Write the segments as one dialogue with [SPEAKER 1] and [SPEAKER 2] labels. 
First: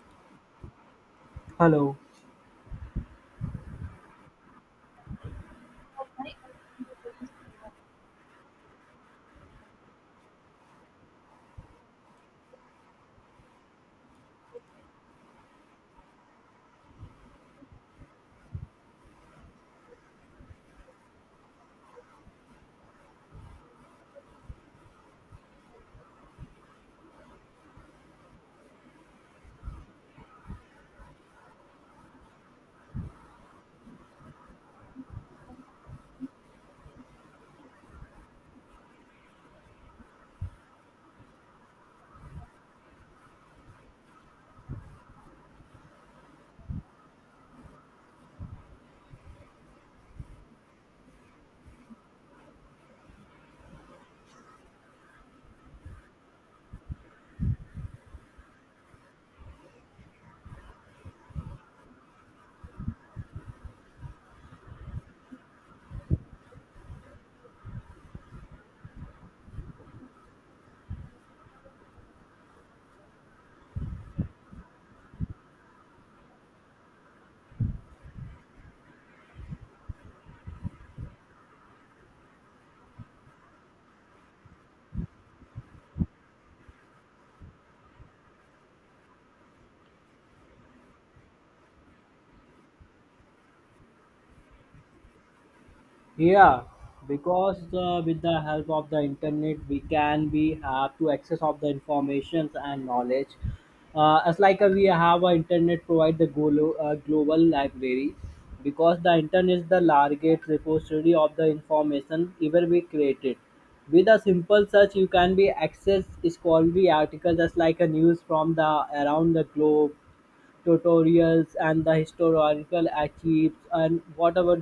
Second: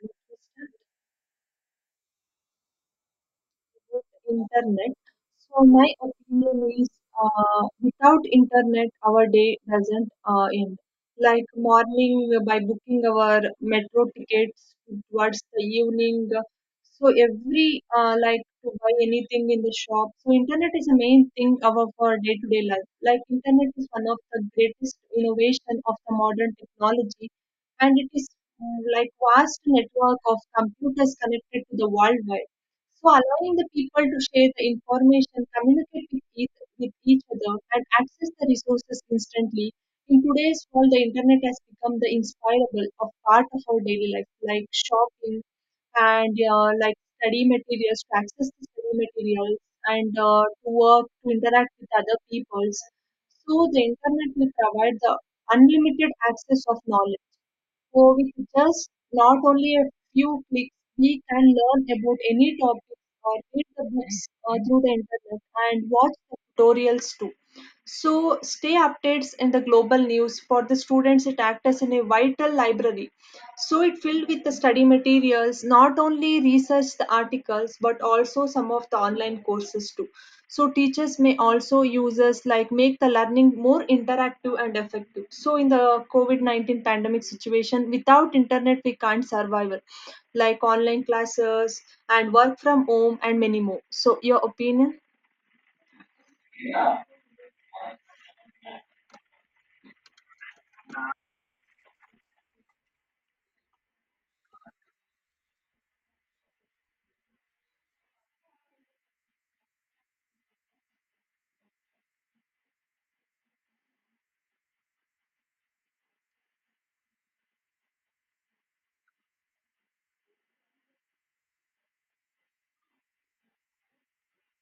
[SPEAKER 1] Interested
[SPEAKER 2] Hello.
[SPEAKER 1] with internet. So my opinion is, without internet, our day doesn't end. Like morning by booking our metro tickets towards the evening. So every like to buy anything in the shop. So internet is the main thing of our day-to-day life. Like internet is one of the greatest innovation of the modern technology, and it is like vast network of computers connected to the world. So allowing the people to share the information, communicate with each other, and access the resources instantly. In today's world, the internet has become the inspirable of part of our daily life, like shopping and like study materials, to access the study materials, and to work, to interact with other peoples. So the internet will provide the unlimited access of knowledge. So with just not only a few clicks, we can learn about any topic or read the books through the internet and watch the tutorials too. So stay updates in the global news for the students. It acts as in a vital library, so it filled with the study materials, not only research the articles, but also some of the online courses too. So teachers may also users like make the learning more interactive and effective. So in the COVID-19 pandemic situation, without internet, we can't survive it, like online classes and work from home and many more. So your opinion?
[SPEAKER 2] Yeah, because with the help of the internet, we have to access of the informations and knowledge. As like we have a internet provide the global library, because the internet is the largest repository of the information ever we created. With a simple search, you can be access scholarly articles just like a news from the around the globe, tutorials and the historical archives and whatever,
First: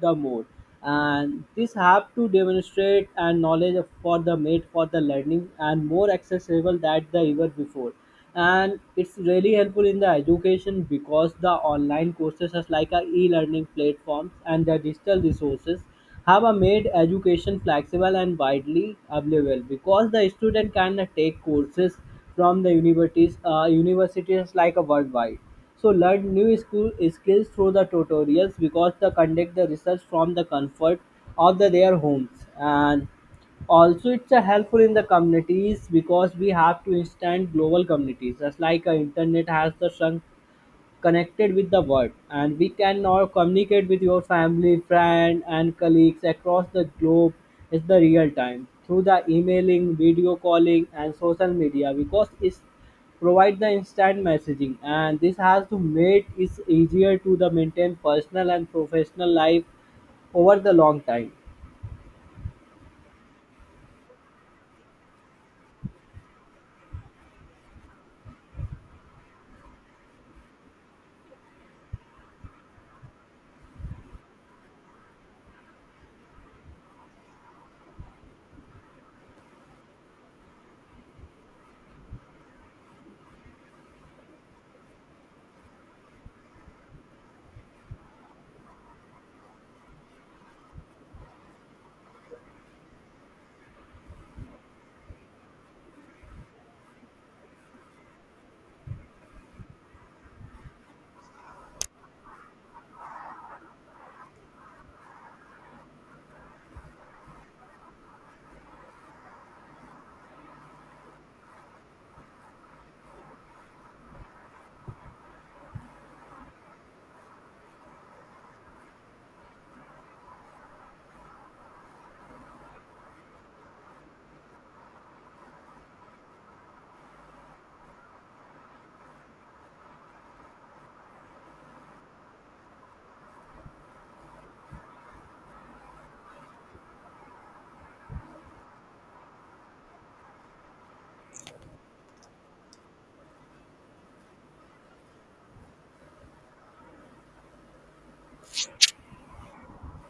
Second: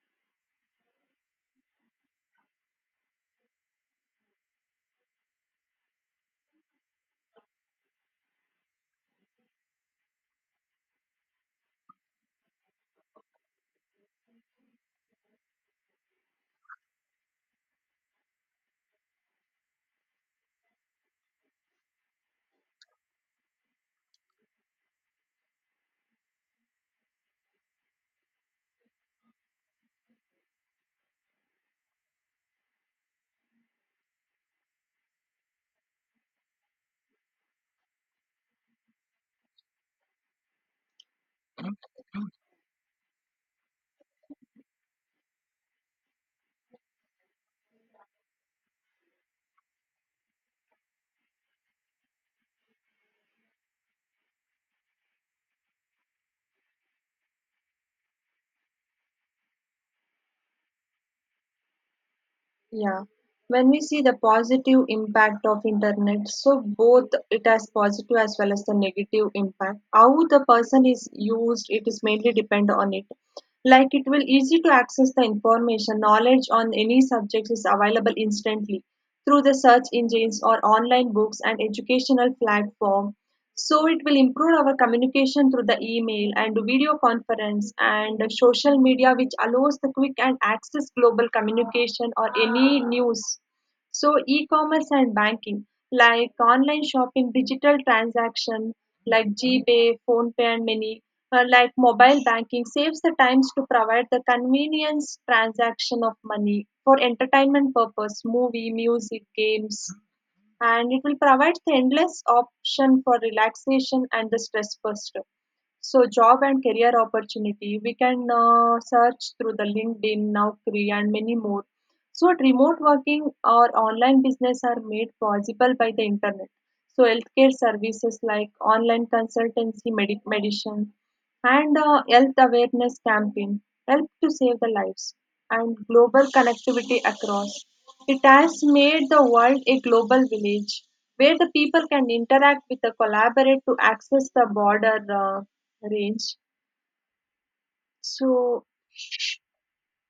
[SPEAKER 2] the more, and this have to demonstrate and knowledge for the made for the learning and more accessible than the ever before. And it's really helpful in the education because the online courses such like a e-learning platforms and the digital resources have a made education flexible and widely available because the student can take courses from the universities like a worldwide. So learn new school skills through the tutorials because they conduct the research from the comfort of their homes. And also it's a helpful in the communities because we have to instant global communities just like internet has the shrunk connected with the world, and we can now communicate with your family friend and colleagues across the globe, is the real time through the emailing, video calling and social media because it's provide the instant messaging, and this has to make it easier to the maintain personal and professional life over the long time.
[SPEAKER 1] Yeah. When we see the positive impact of internet, so both it has positive as well as the negative impact. How the person is used, it is mainly depend on it. Like it will easy to access the information, knowledge on any subject is available instantly through the search engines or online books and educational platform. So it will improve our communication through the email and video conference and social media, which allows the quick and access global communication or any news. So e-commerce and banking, like online shopping, digital transaction, like GPay, PhonePe, and many, like mobile banking, saves the times to provide the convenience transaction of money for entertainment purpose, movie, music, games, and it will provide endless option for relaxation and the stress buster. So job and career opportunity, we can search through the LinkedIn, Naukri and many more. So, remote working or online business are made possible by the internet. So, healthcare services like online consultancy, medicine, and health awareness campaign help to save the lives and global connectivity across. It has made the world a global village where the people can interact with the collaborate to access the border range. So,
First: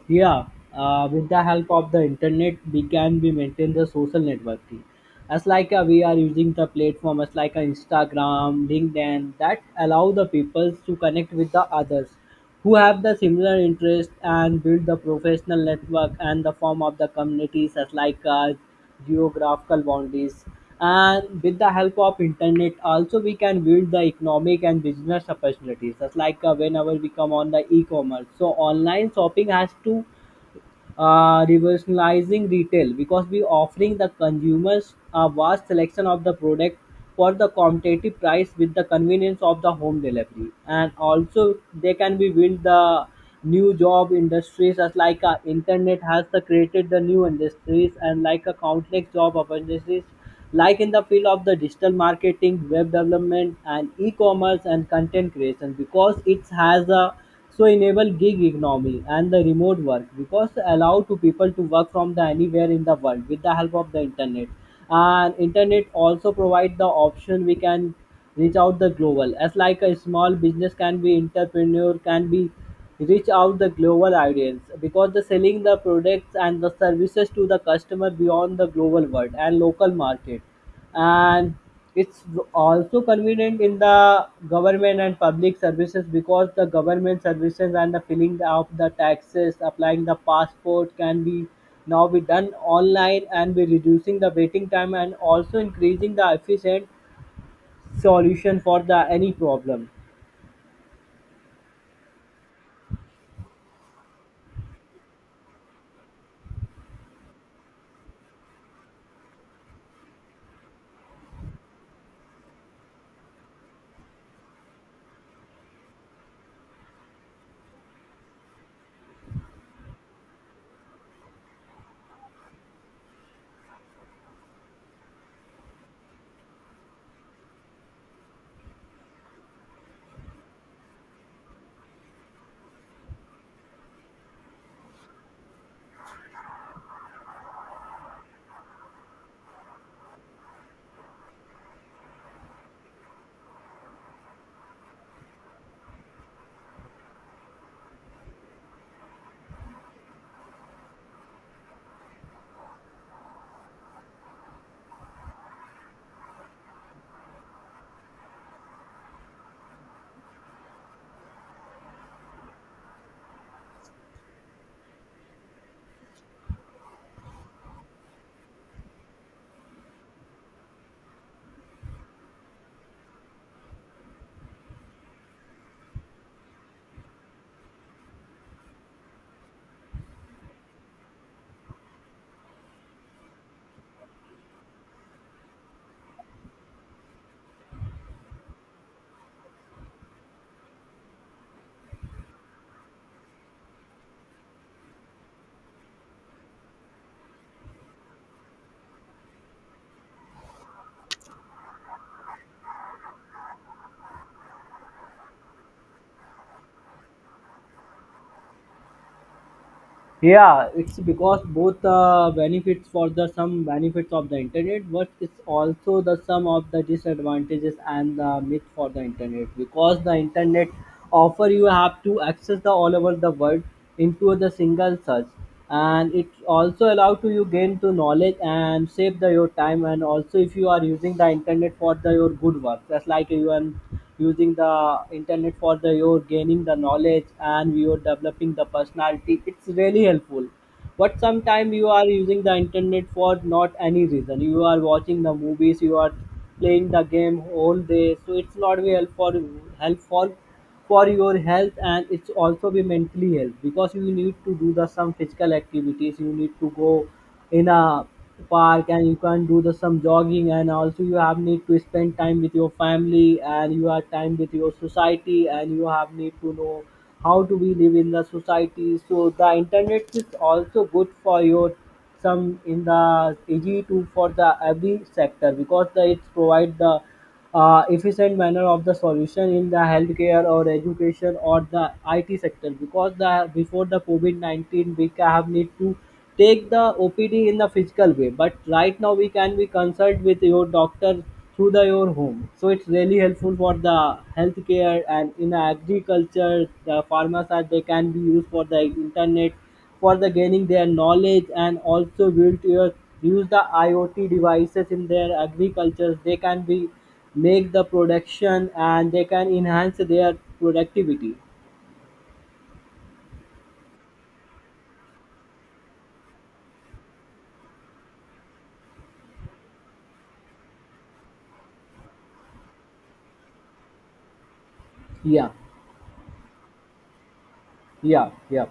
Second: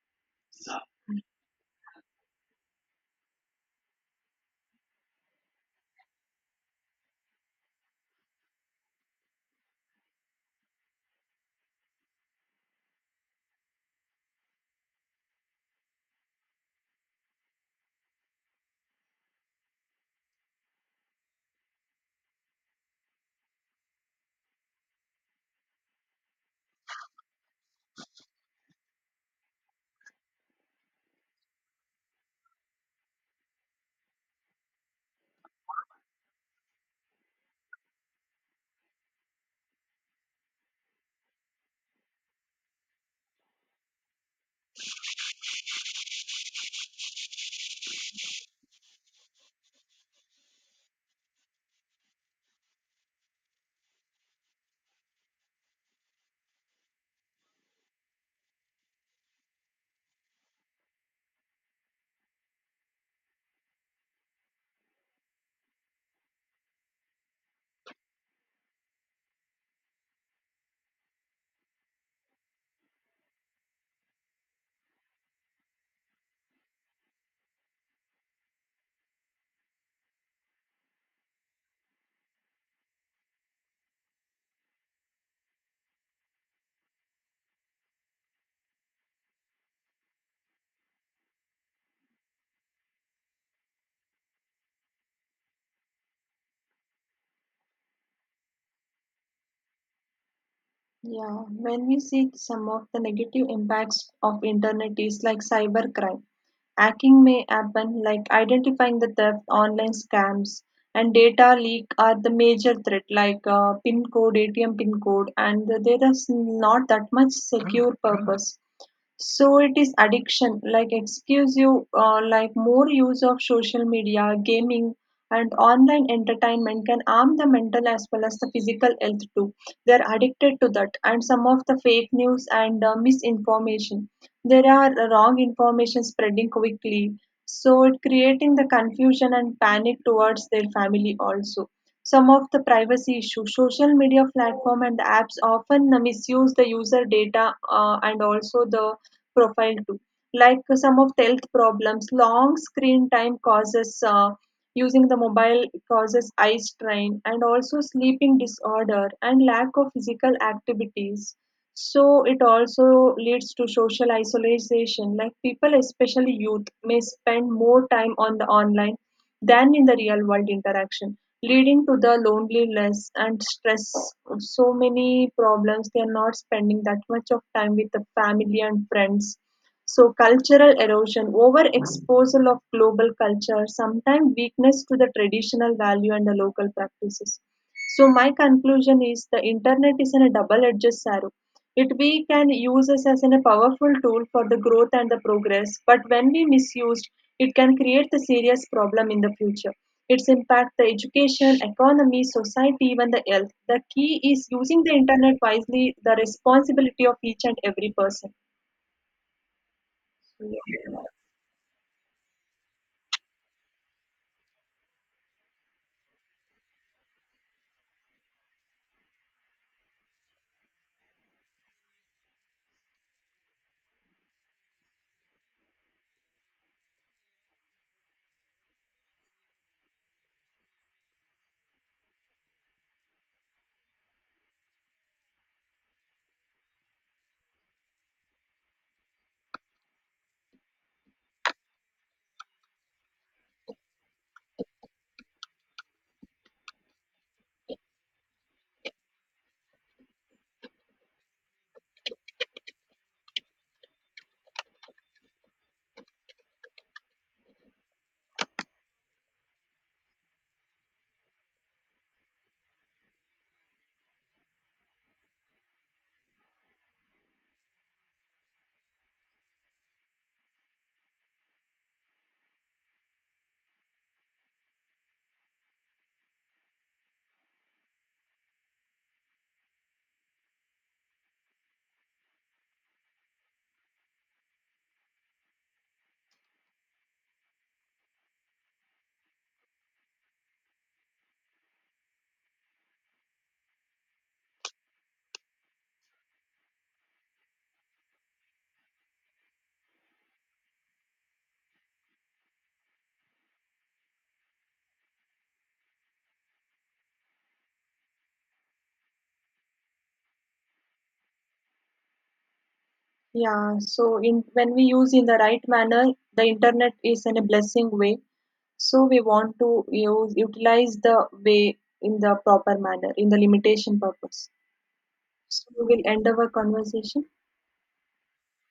[SPEAKER 2] Yeah, with the help of the internet, we can be maintain the social networking. As like we are using the platform, as like Instagram, LinkedIn, that allow the people to connect with the others who have the similar interest and build the professional network and the form of the communities as like geographical boundaries. And with the help of internet also we can build the economic and business opportunities. That's like whenever we come on the e-commerce, so online shopping has to revolutionizing retail because we offering the consumers a vast selection of the product for the competitive price with the convenience of the home delivery, and also they can be build the new job industries, as like internet has the created the new industries and like a countless job opportunities, like in the field of the digital marketing, web development, and e-commerce and content creation, because it has a so enable gig economy and the remote work because allow to people to work from the anywhere in the world with the help of the internet. And internet also provide the option we can reach out the global, as like a small business can be entrepreneur can be reach out the global audience because the selling the products and the services to the customer beyond the global world and local market. And it's also convenient in the government and public services because the government services and the filling of the taxes, applying the passport can be now be done online and be reducing the waiting time and also increasing the efficient solution for the any problem.
[SPEAKER 1] yeah, when we see some of the negative impacts of internet is like cybercrime. Hacking may happen like identifying the theft, online scams, and data leak are the major threat like pin code, ATM pin code, and there is not that much secure purpose. So it is addiction, like exclusive, like more use of social media, gaming, and online entertainment can harm the mental as well as the physical health too. They are addicted to that, and some of the fake news and misinformation. There are wrong information spreading quickly, so it creating the confusion and panic towards their family also. Some of the privacy issues, social media platform and apps often misuse the user data, and also the profile too. Like some of the health problems, long screen time causes using the mobile causes eye strain and also sleeping disorder and lack of physical activities. So it also leads to social isolation. Like people, especially youth, may spend more time on the online than in the real world interaction, leading to the loneliness and stress. So many problems. They are not spending that much of time with the family and friends, so cultural erosion, overexposure of global culture, sometimes weakness to the traditional value and the local practices. So my conclusion is the internet is in a double-edged sword. It we can use us as in a powerful tool for the growth and the progress, but when we misused, it can create the serious problem in the future. Its impact the education, economy, society, even the health. The key is using the internet wisely, the responsibility of each and every person.
[SPEAKER 2] Yeah, it's because both benefits for the some benefits of the internet, but it's also the sum of the disadvantages and the myth for the internet. Because the internet offer you have to access the all over the world into the single search, and it also allow to you gain to knowledge and save the your time. And also if you are using the internet for the your good work, that's like you are using the internet for the your gaining the knowledge and you are developing the personality, it's really helpful. But sometimes you are using the internet for not any reason, you are watching the movies, you are playing the game all day, so it's not be helpful for your health. And it's also be mentally health because you need to do the some physical activities. You need to go in a park and you can do the some jogging. And also you have need to spend time with your family and you have time with your society, and you have need to know how do we live in the society. So the internet is also good for your some in the ag2 for the every sector because it provide the efficient manner of the solution in the healthcare or education or the IT sector, because the before the COVID-19 we have need to take the OPD in the physical way, but right now we can be consult with your doctor through the your home. So it's really helpful for the healthcare. And in agriculture, the farmers are they can be used for the internet for the gaining their knowledge and also build your use the IoT devices in their agriculture. They can be make the production and they can enhance their productivity.
[SPEAKER 1] Yeah, so in when we use in the right manner, the internet is in a blessing way. So we want to use utilize the way in the proper manner, in the limitation purpose.
[SPEAKER 2] Yeah,
[SPEAKER 1] So we will end our conversation.
[SPEAKER 2] yeah, yeah.